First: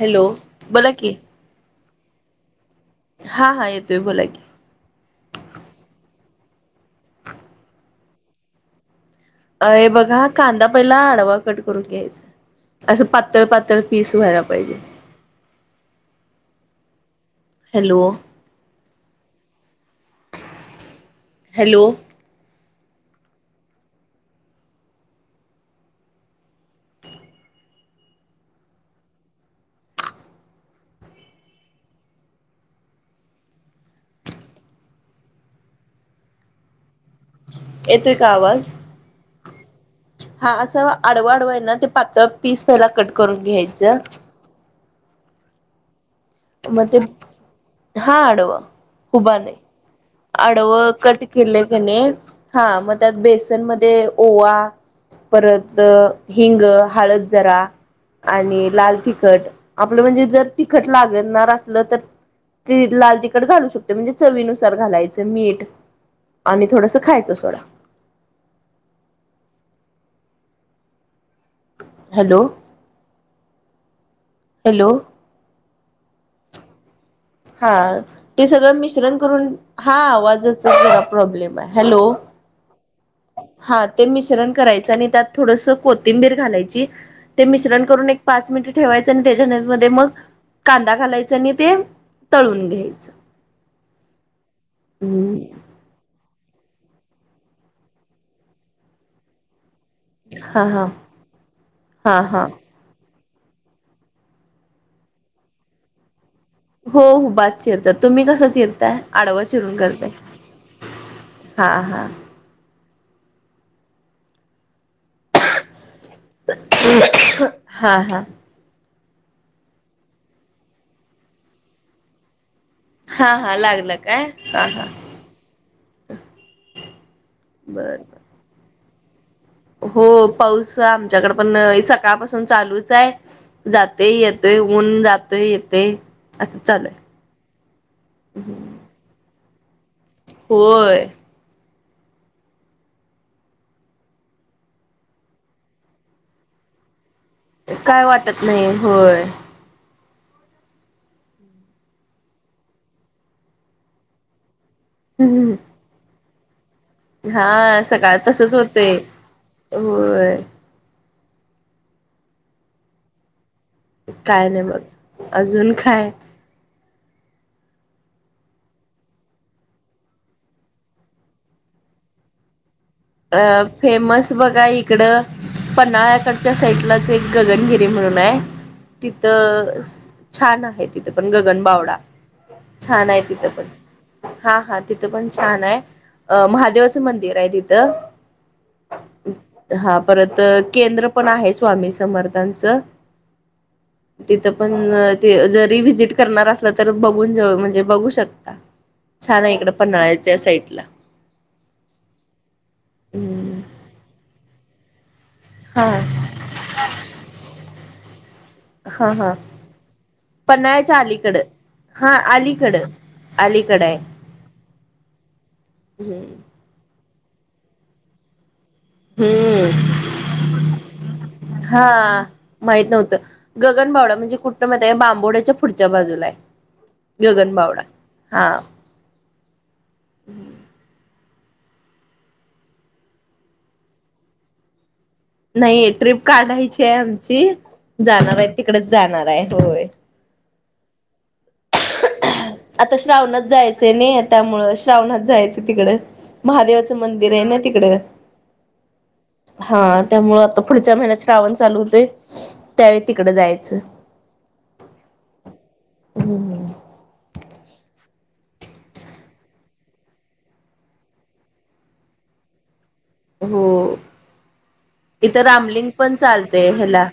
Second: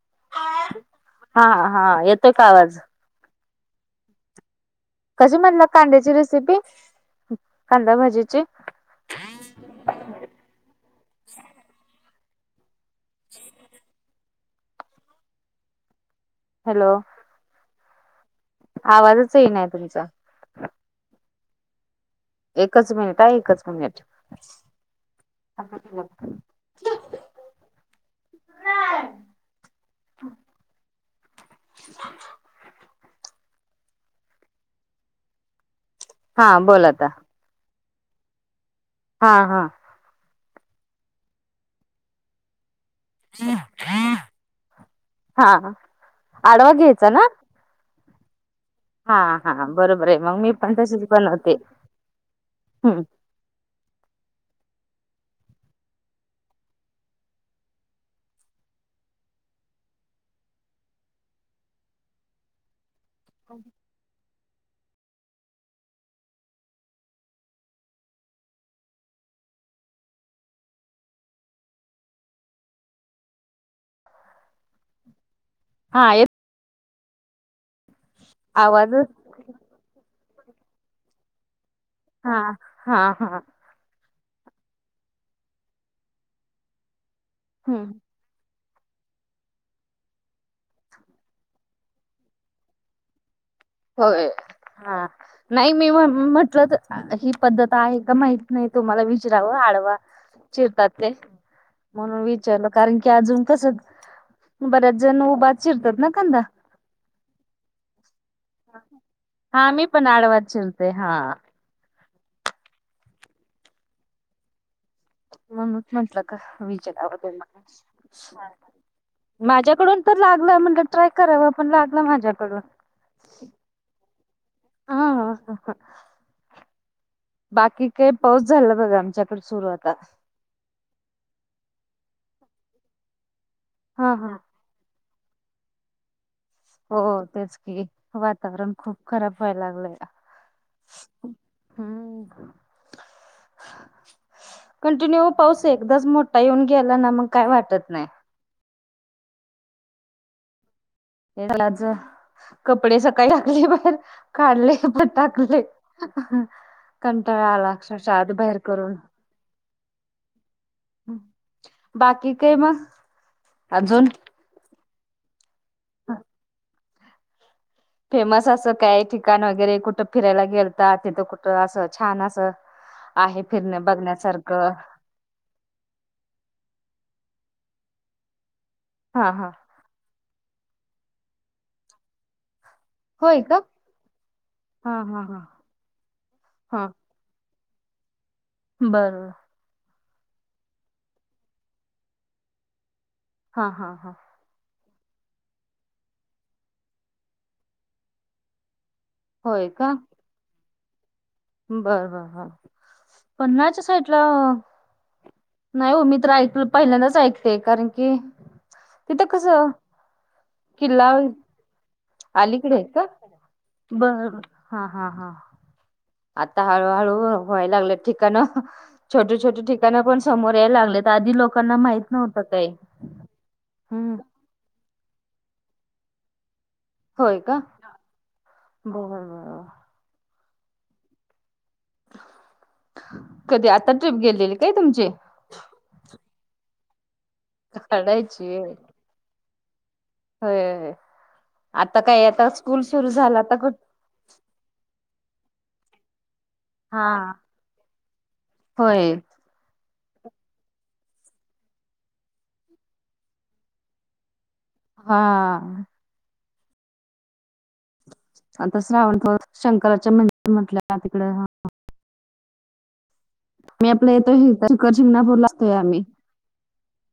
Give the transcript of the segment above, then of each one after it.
Hello बोला की, हा हा येतोय का आवाज हा हा येतोय बोला कि.. कशी म्हणला कांद्याची रेसिपी कांदा् भाजीची अ बघा कांदा पहिला आडवा कट करून घ्यायचा. असं पातळ पातळ पीस व्हायला पाहिजे. हॅलो, हॅलो, आवाजच येइना तुमचा हॅलो, एकच मिनिट अ एकच मिनिट हां बोल आता. येतोय का आवाज? हा हा हा असं आडवा अडवा आहे ना ते पातळ पीस पहिला कट करून घ्यायचं. हा हा. मग ते हा आडवा. हा उभा नाही हा बरोबर आहे मग मी आडव पण तशीच कट बनवते केले कने हा मग हम्म त्यात बेस म ओवा परत हिंग, हळद जरा आणि लाल तिखट आपलं म्हणजे जर तिखट लाग तर लाल तिकट घालू शकत. ते म्हणजे चवीनुसार घालायचं मीठ आणि थोडस खायचं सोडा. Hello hello. हा येत हा ते सगळं आवाज मिश्रण करून हा आवाजाच जरा प्रॉब्लेम आहे हॅलो हा हा हा. हा ते मिश्रण करायचं आणि त्यात थोडस कोथिंबीर घालायची ते मिश्रण हम्म करून एक पाच मिनिटं ठेवायचं आणि त्याच्यान मध्ये मग कांदा घालायचा आणि ते तळून घ्यायचं. होय हा हम्म नाही. मी म्हटलं ही पद्धत आहे का माहित नाही तुम्हाला विचरावं आडवा हा हा चिरतात ते हा म्हणून हा विचारला. कारण की अजून कसं बऱ्याच जण उभा चिरतात ना कंदा हो हो उभा च चिरता तुम्ही कसा चिरताय आडावा हा चिरून मी पण करताय. आडवाच झुलते हा हां हां. म्हणूनच म्हंटलं का हा हा [unintelligible] माझ्याकडून तर लागलं म्हणलं, ट्राय कराव पण लागलं माझ्याकडून. हा.. हा, लागला काय हा.. हा.. हं.. बाकी बर काही बर पाऊस झाला, बघा आमच्यात हो, पाऊस आमच्याकडे पण सकाळपासून चालूच आहे. जाते हा हा येतोय ऊन, जातोय येते असं. चालू हो आहे तेच की, वातावरण खूप खराब व्हायला लागलंया. होय. हम्म. कंटिन्यू पाऊस एकदाच मोठा येऊन गेला, ना मग काय वाटत नाही. [unintelligible] नाही होय. हे झालच कपडे सकाळी टाकले, बाहेर काढले परत टाकले. [unintelligible] कंटाळा आला हा अक्षरशः सकाळ आत तसच बाहेर करून. होतय होय बाकी काय मग, अजून काय नाही बघ, अजून काय फेमस असं काय ठिकाण वगैरे, कुठं फिरायला गेलता. तिथं कुठं असं छान असं. अ.. आहे फिरणं फेमस बघा बघण्यासारखं इकडं, पन्हाळ्याकडच्या साईडलाच एक गगनगिरी म्हणून आहे. हा हा तिथं छान आहे, तिथं पण गगनबावडा. छान आहे होय तिथं का पण, हा हा तिथं पण छान आहे अ- हा महादेवाचं मंदिर. पीर ये तीत. बरं. हा परत केंद्र पण आहे. स्वामी समर्थांचं हा. हा. हा. तिथं पण जरी व्हिजिट करणार असला, तरी बघून जाऊ म्हणजे बघू शकता. छान आहे होय इकडं, पन्हाळ्याच्या साईड ला. बरं बर हम्म पन्हाळ्याच्या साईडला. हा नाही ओ मी तर ऐकलं पहिल्यांदाच ऐकते, कारण की हा तिथं हा कसं. पन्हाळ्याच्या किल्ला आलीकडं. हा, अलीकडे अलीकड आहे का? अलीकड आहे बर हा हा हा हम. आता हळूहळू व्हाय लागले ठिकाणं. छोटे छोटे हम्म ठिकाण पण समोर यायला लागले, तर आधी लोकांना माहित हा नव्हतं काही. माहित नव्हतं गगनबावडा हम्म म्हणजे कुठं माहितेय, बांबोड्याच्या पुढच्या बाजूला आहे. होय का, गगनबावडा हा बर बर. कधी आता ट्रिप गेलेली, काय तुमची. नाही ट्रीप काढायची आहे आमची, जाणार आहे काढायची होय तिकडेच जाणार आहे होय. होय. आता काय आता स्कूल आता सुरू झाला श्रावणात आता कुठं. जायचंय नाही त्यामुळं श्रावणात जायचं तिकडं. महादेवाचं हा मंदिर आहे ना तिकडं. होय हां.. त्यामुळं आता पुढच्या महिन्यात श्रावण चालू होतंय त्यावेळी तिकडे जायचं. हा. हम् हम. आता श्रावण शंकराचे मंदिर म्हटल्या तिकडं. हो, मी आपलं येतो शिखर इथं शिंगणापूरला असतोय रामलिंग आम्ही पण चालतेय हेला.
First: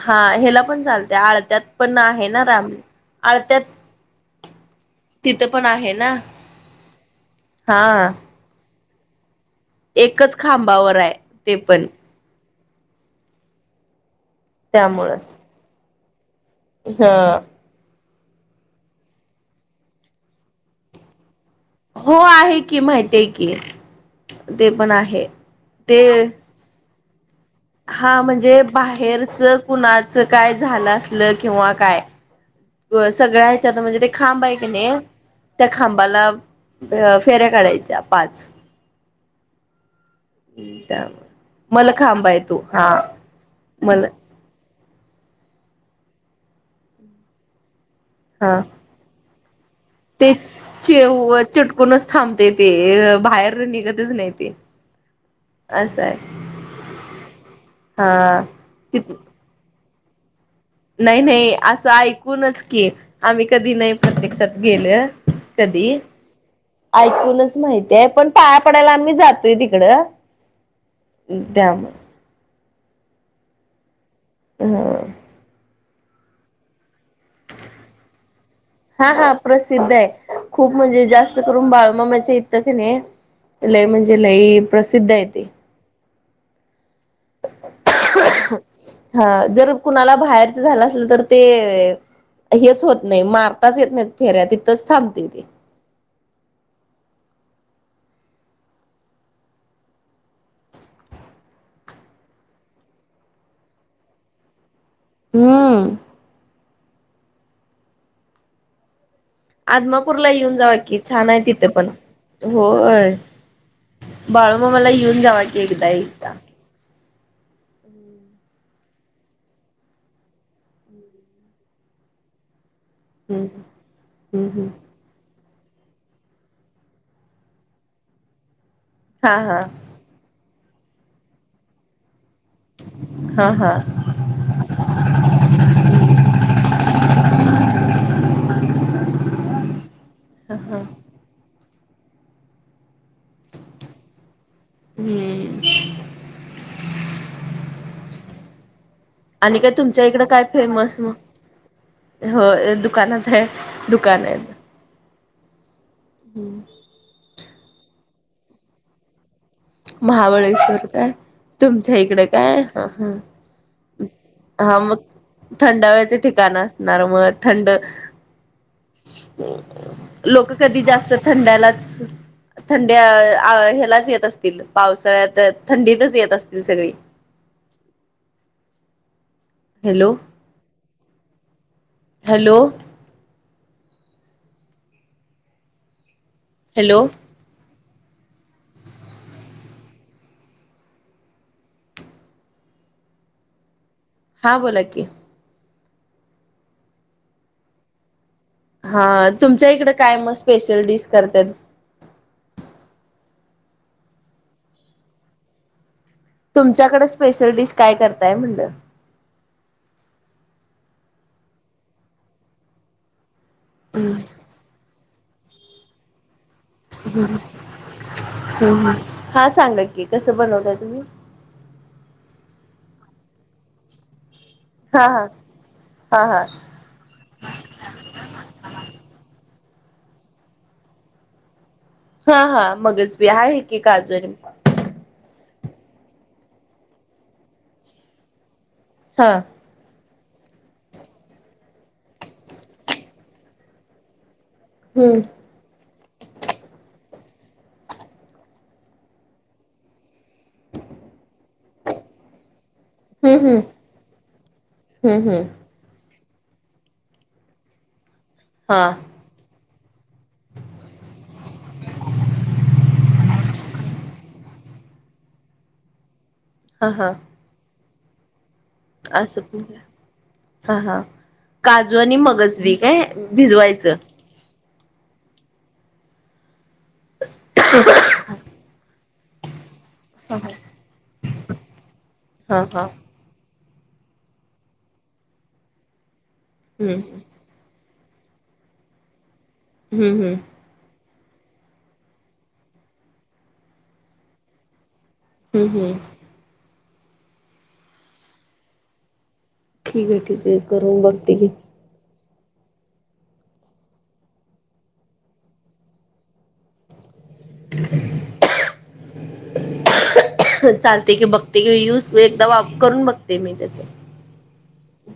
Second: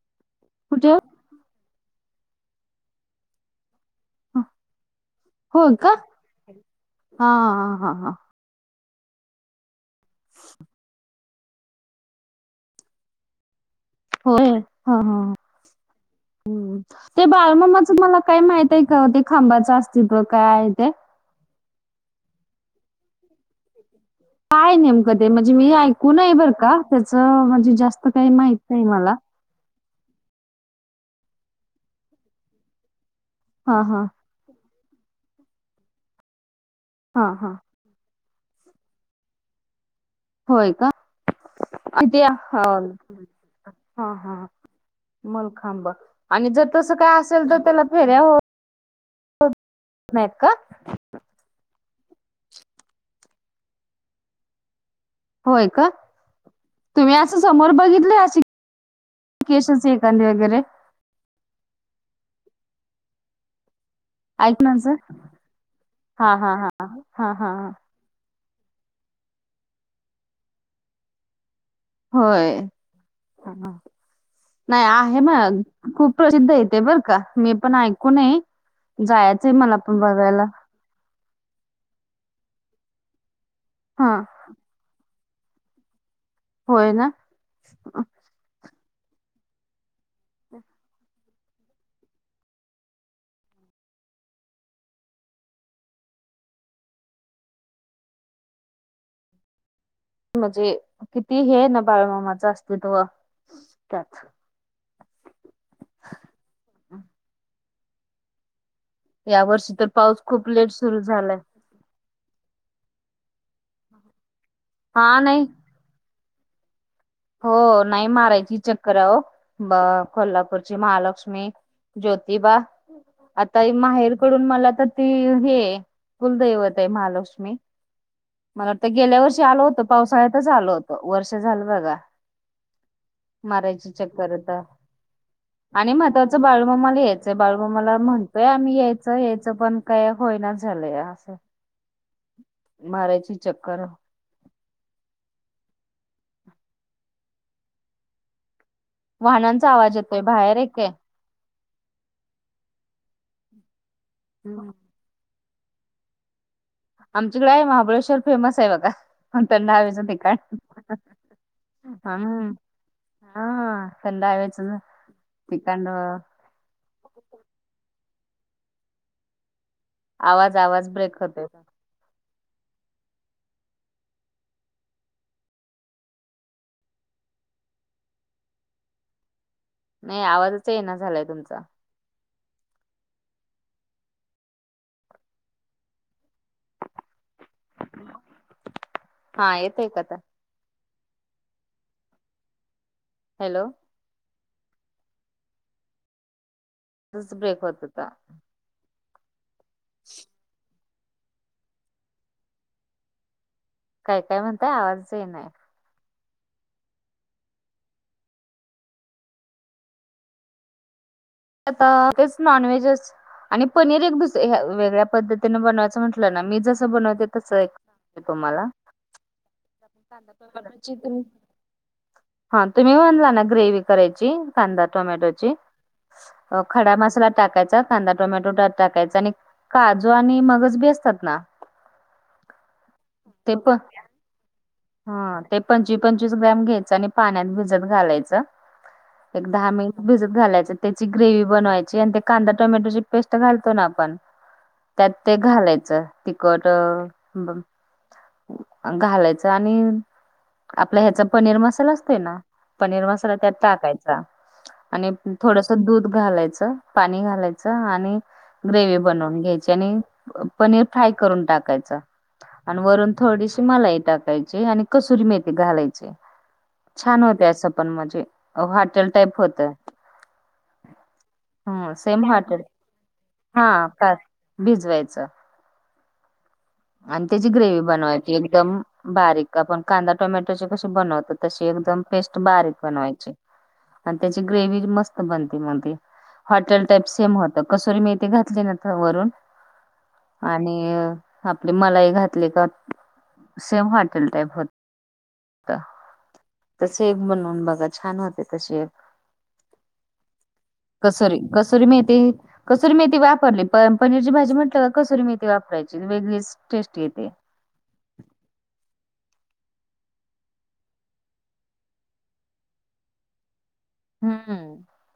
हा ह्याला पण कुठे चालतंय, आळत्यात पण आहे ना रामली आळत्यात. तिथं पण हो आहे का ना, हा.. एकच खांबावर आहे. ते पण, होय. ह.. त्यामुळं ह.. ह ते बालमामाच मला काय माहीत आहे का ते खांबाचं अस्तित् काय आहे ते हो आहे की माहिती आहे की ते काय पण नेमकं आहे ते म्हणजे मी ते ऐकूनय बरं का त्याचं म्हणजे जास्त हा काही माहित म्हणजे नाही मला. बाहेरच कुणाचं काय झालं असल किंवा काय सगळ्या ह्याच्याता हा म्हणजे हा ते खांब आहे काी नाही त्या खांबाला हा फेऱ्या हा काढायच्या पाच होय का त्या मला खांब त्या आहे तो हा मला हा हा मल खांबा आणि जर तसं काय असेल तर त्याला फेऱ्या व हा तेच का? चे उ चिटकूनच थांबते ते बाहेर निघतच नाही ते होय का असं आहे तुम्ही असं समोर बघितलं हा शिक केशचे कधे वगैरे नय नय असं ऐकूनच की आम्ही कधी नाही प्रत्यक्षात ऐकण्याच गेलं कधी हा हा हा हा हा ऐकूनच हा माहिती ते पण पाया पडायला आम्ही जातोय तिकडं त्यामुळे होय नाही ह आहे खूप प्रसिद्ध येते बर का मी पण ऐकूूनय हा हा जायचंय मला प्रसिद्ध पण बघायला आहे खूप म्हणजे जास्त करून बाळमाम्याच इथं की नाही लय हा म्हणजे लई प्रसिद्ध आहे ते होय ना अखो हा जर कुणाला बाहेरच झालं असल तर ते हेच होत नाही मारताच येत नाहीत फेऱ्या तिथंच थांबते ते म्हणजे किती हे ना बाळमामाचं अस्तित्व त्यात हम्म या वर्षी तर पाऊस आदमापूरला खूप येऊन लेट जाव की सुरू छान झालाय आहे तिथे पण होय बाळूमामा ला हा गेऊन जावा नाही की एकदा एकदा हो नाही मारायची चक्कर आहे हो ब कोल्हापूरची महालक्ष्मी ज्योतिबा हम्म आता माहेरकडून हम्म मला तर ती हे कुलदैवत आहे महालक्ष्मी मला वाटतं गेल्या हा वर्षी आल हा होत पावसाळ्यातच आलो होत वर्ष झालं बघा हा हा मारायची चक्कर येता आणि महत्त्वाचं बाळूमामाला यायचंय बाळूमामाला म्हणतोय आम्ही यायचं यायचं पण काय होयना झाले मार्याची चक्कर हम्म आणि वाहनांचा काय आवाज तुमच्या येतोय इकडं काय बाहेर आहे फेमस मग हो दुकानात आहे दुकान आहे हम हम्म आमच्याकडे आहे महाबळेश्वर फेमस आहे बघा पणंत नावेचं ठिकाण महाबळेश्वर काय तुमच्या इकडे हम्म काय ह ह हा थंड हवेच हा मग ठिकाण थंडाव्याचे ठिकाण असणार मग थंड लोक आवाज कधी आवाज जास्त ब्रेक होतोय थंडालाच थंडी ह्यालाच येत असतील पावसाळ्यात थंडीतच येत असतील सगळी हॅलो नाही आवाजच चैज ना झालाय तुमचा हॅलो हॅलो हा येतय काता हॅलो हां बोला की तच ब्रेक होत होता हा तुमच्या इकड काय मग स्पेशल डिश करतात काय काय म्हणताय आवाज च नाही तुमच्याकड स्पेशल डिश काय करताय म्हणलं आता तेच नॉन वेजच आणि पनीर एक दुस ह्या वेगळ्या पद्धतीनें बनवायचं म्हटलं ना मी जस हा सांगत की कस कांदा बनवताय टोमॅटोची तुम्ही [inaudible] हा तुम्ही म्हनला ना ग्रेवी करायची कांदा हा हा टोमॅटोची हा हा खडा मसाला टाकायचा कांदा टोमॅटो त्यात टाकायचा आणि काजू आणि मगज बी असतात ना हा हा मगच बी ते आहे पण की काजू आणि हा ते पंचवीस पंचवीस ग्रॅम घ्यायच आणि पाण्यात भिजत घालायचं हा एक दहा मिनि भिजत घालायच त्याची ग्रेवी बनवायची आणि ते कांदा टोमॅटोची पेस्ट घालतो ना आपण त्यात हम्म ते घालायचं तिखट अ घालायचं आणि आपला ह्याचा पनीर मसाला असतोय ना पनीर मसाला हम्म त्यात हम्म टाकायचा आणि हम्म हम्म थोड त दूध घालायचं पाणी घालायचं आणि हा ग्रेवी बनवून घ्याय आणि पनीर फ्राय करून टाकायच आणि वरून थोडीशी मलाई टाक कायची आणि कसुरी मेथी घालायची हा हा छान होते असं पण मजे अ हॉटेल टाईप असं पण होतंय. हा हा हं काजू आणि सेम मगज हॉटेल बी काय हा भिजवायचं का भिजवायचं. आणि त्याची ग्रेवी बनवायची एकदम बारीक आपण कांदा हा टोमॅटोची कशी बनवतो तशी एकदम पेस्ट बारीक हा बनवायची. आणि त्याची ग्रेवी मस्त बनते मंग ती हॉटेल हम्म टाईप सेम होत कसुरी मेथी घातली ना त वरून हूं हूं आणि अ आपली मलाई घातली का सेम हॉटेल टाईप होत हूं हूं तशी एक बनवून बघा छान होते तशी एक ठीकये ठीकये करून बघते की सूरी मेथी कसुरी मेथी वापरली प पनीरची भाजी म्हटलं का कसुरी मेथी वापरायची वेगळीच टेस्टी येते. [unintelligible] चालते की बघते की यूज एकदा वा करून बघते मी तस हम्म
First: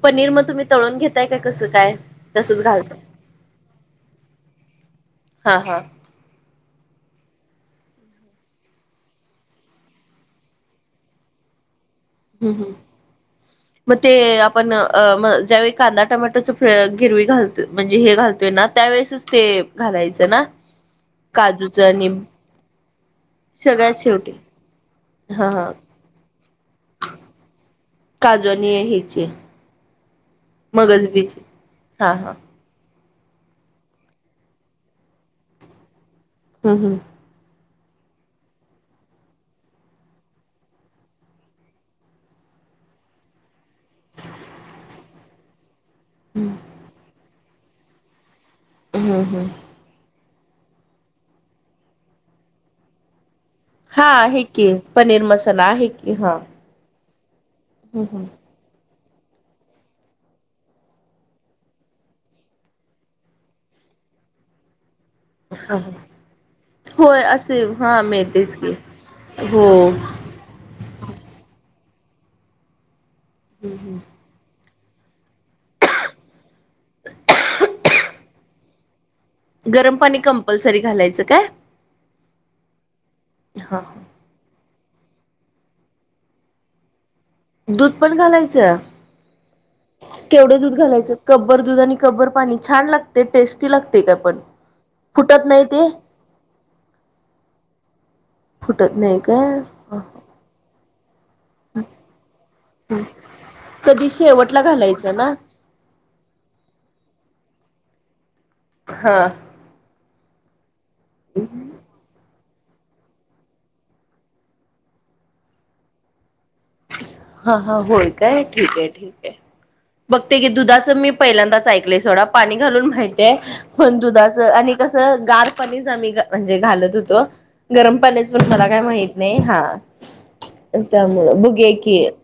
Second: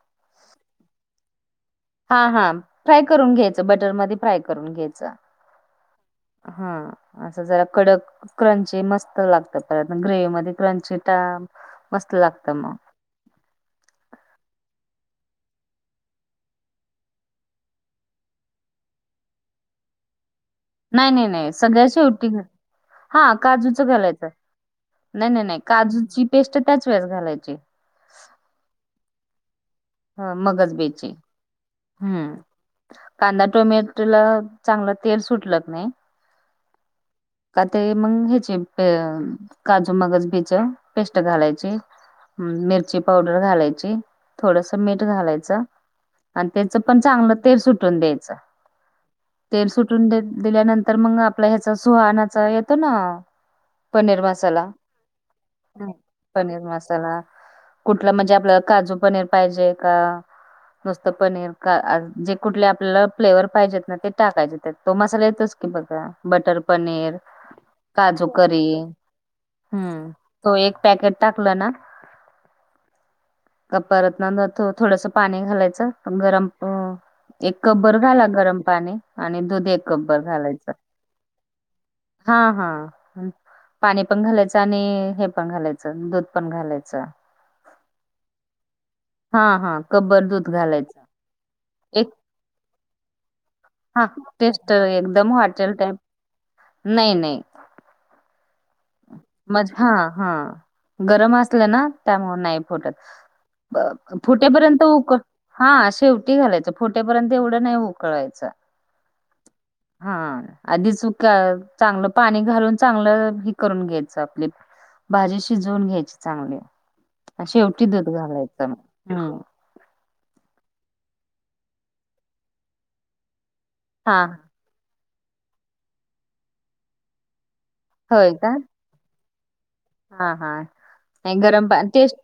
पनीर म तुम्ही तळून घेताय काय का कसं काय? हा हा तसच घालत फ्राय करून घ्यायचं बटर मध्ये फ्राय करून घ्यायचं. हा हा हा असं जरा कडक क्रंची मस्त लागत परत ग्रेवी मध्ये क्रंची टामं हूं हूं म ते आपण अ म ज्यावेळी कांदा टोमॅटोच फ गिरवी घालतो म्हणजे हे घालतोय ना त्यावेळेसच ते घालायचं ना नाय नाय नाय काजूचं सगळ्या आणि शेवटी घ हा काजूच सगळ्यात घालायचं शेवटी नाय नाय हा नाहय हा काजूची पेस्ट त्याच वेळेस घालायची. काजू आणि हेचि ह मगज बी ची हा हा हम्म कांदा टोमॅटोला चांगलं तेल सुटल कनय हूं हूं का ते मंग ह्याचे काजू मगज बी चां पेस्ट घालायची. हम्म मिरची पावडर घालायची थोडस मीठ घालायचं. अन त्याच पण चांगलं तेल सुटून द्यायचं. ह ह. तेल सुटून दि- दिल्यानंतर मग आपला, ह्याचा सुहानाचा येतो ना हा पनीर आहे मसाला की पनीर मसाला आहे की हा पनीर मसाला कुठलं म्हणजे आपल्याला, काजू पनीर पाहिजेय का? नुसतं पनीर का जे कुठले आपल्याला फ्लेवर पाहिजेत, ना ते टाकायचे तो मसाले [unintelligible] बघा बटर पनीर, होय असे हा काजू मिळतेच करी की हो. हम्म तो एक पॅकेट टाकलं ना [unintelligible] थो -थोडस पाणी घालायचं, गरम अ एक कप भर घाला, गरम पाणी. आणि दुध एक गरम कप पाणी बरं घालायचं, कंपल्सरी घालायचं काय हा हा हा पाणी पण घालायचं आणि हे पण घालायचं दूध पण घालायचं. दूध पण घालायचं? हा हा कब्बर केवढं दूध घालायचं, कप बरं दूध आणि एक कप बर पाणी छान लागते टेस्ट लागते, हा का पण टेस्ट एकदम फुटत नाही हॉटेल ते? टाईप नाही नाही. फुटत नाही काय मज हा हा गरम असलं, ना त्यामुळे नाही फुटत. ब कधी ब शेवटला फुटेपर्यंत उक घालायचं ना हा शेवटी घालायचं फुटे पर्यंत एवढं, नाही उकळवायचं. हा. हा आधी सुक अ चांगलं पाणी घालून चांगलं करून घ्यायच आपली, भाजी शिजवून घ्यायची चांगली. आणि हा हा शेवटी होय, दूध काय? घालायचं. ठीक ये ठीक ये. हम्म बघते, की दुधाचं मी पहिल्यांदाच ऐकलंय सोडा पाणी घालून माहितीय, पण हा दुधाचं आणि कसं गार पाणीच आम्ही म्हणजे घालत होतो, गरम पाणीच पण मला काय माहित. नाही हा. हा हा आणि त्यामुळं गरम बघूया पा की तेच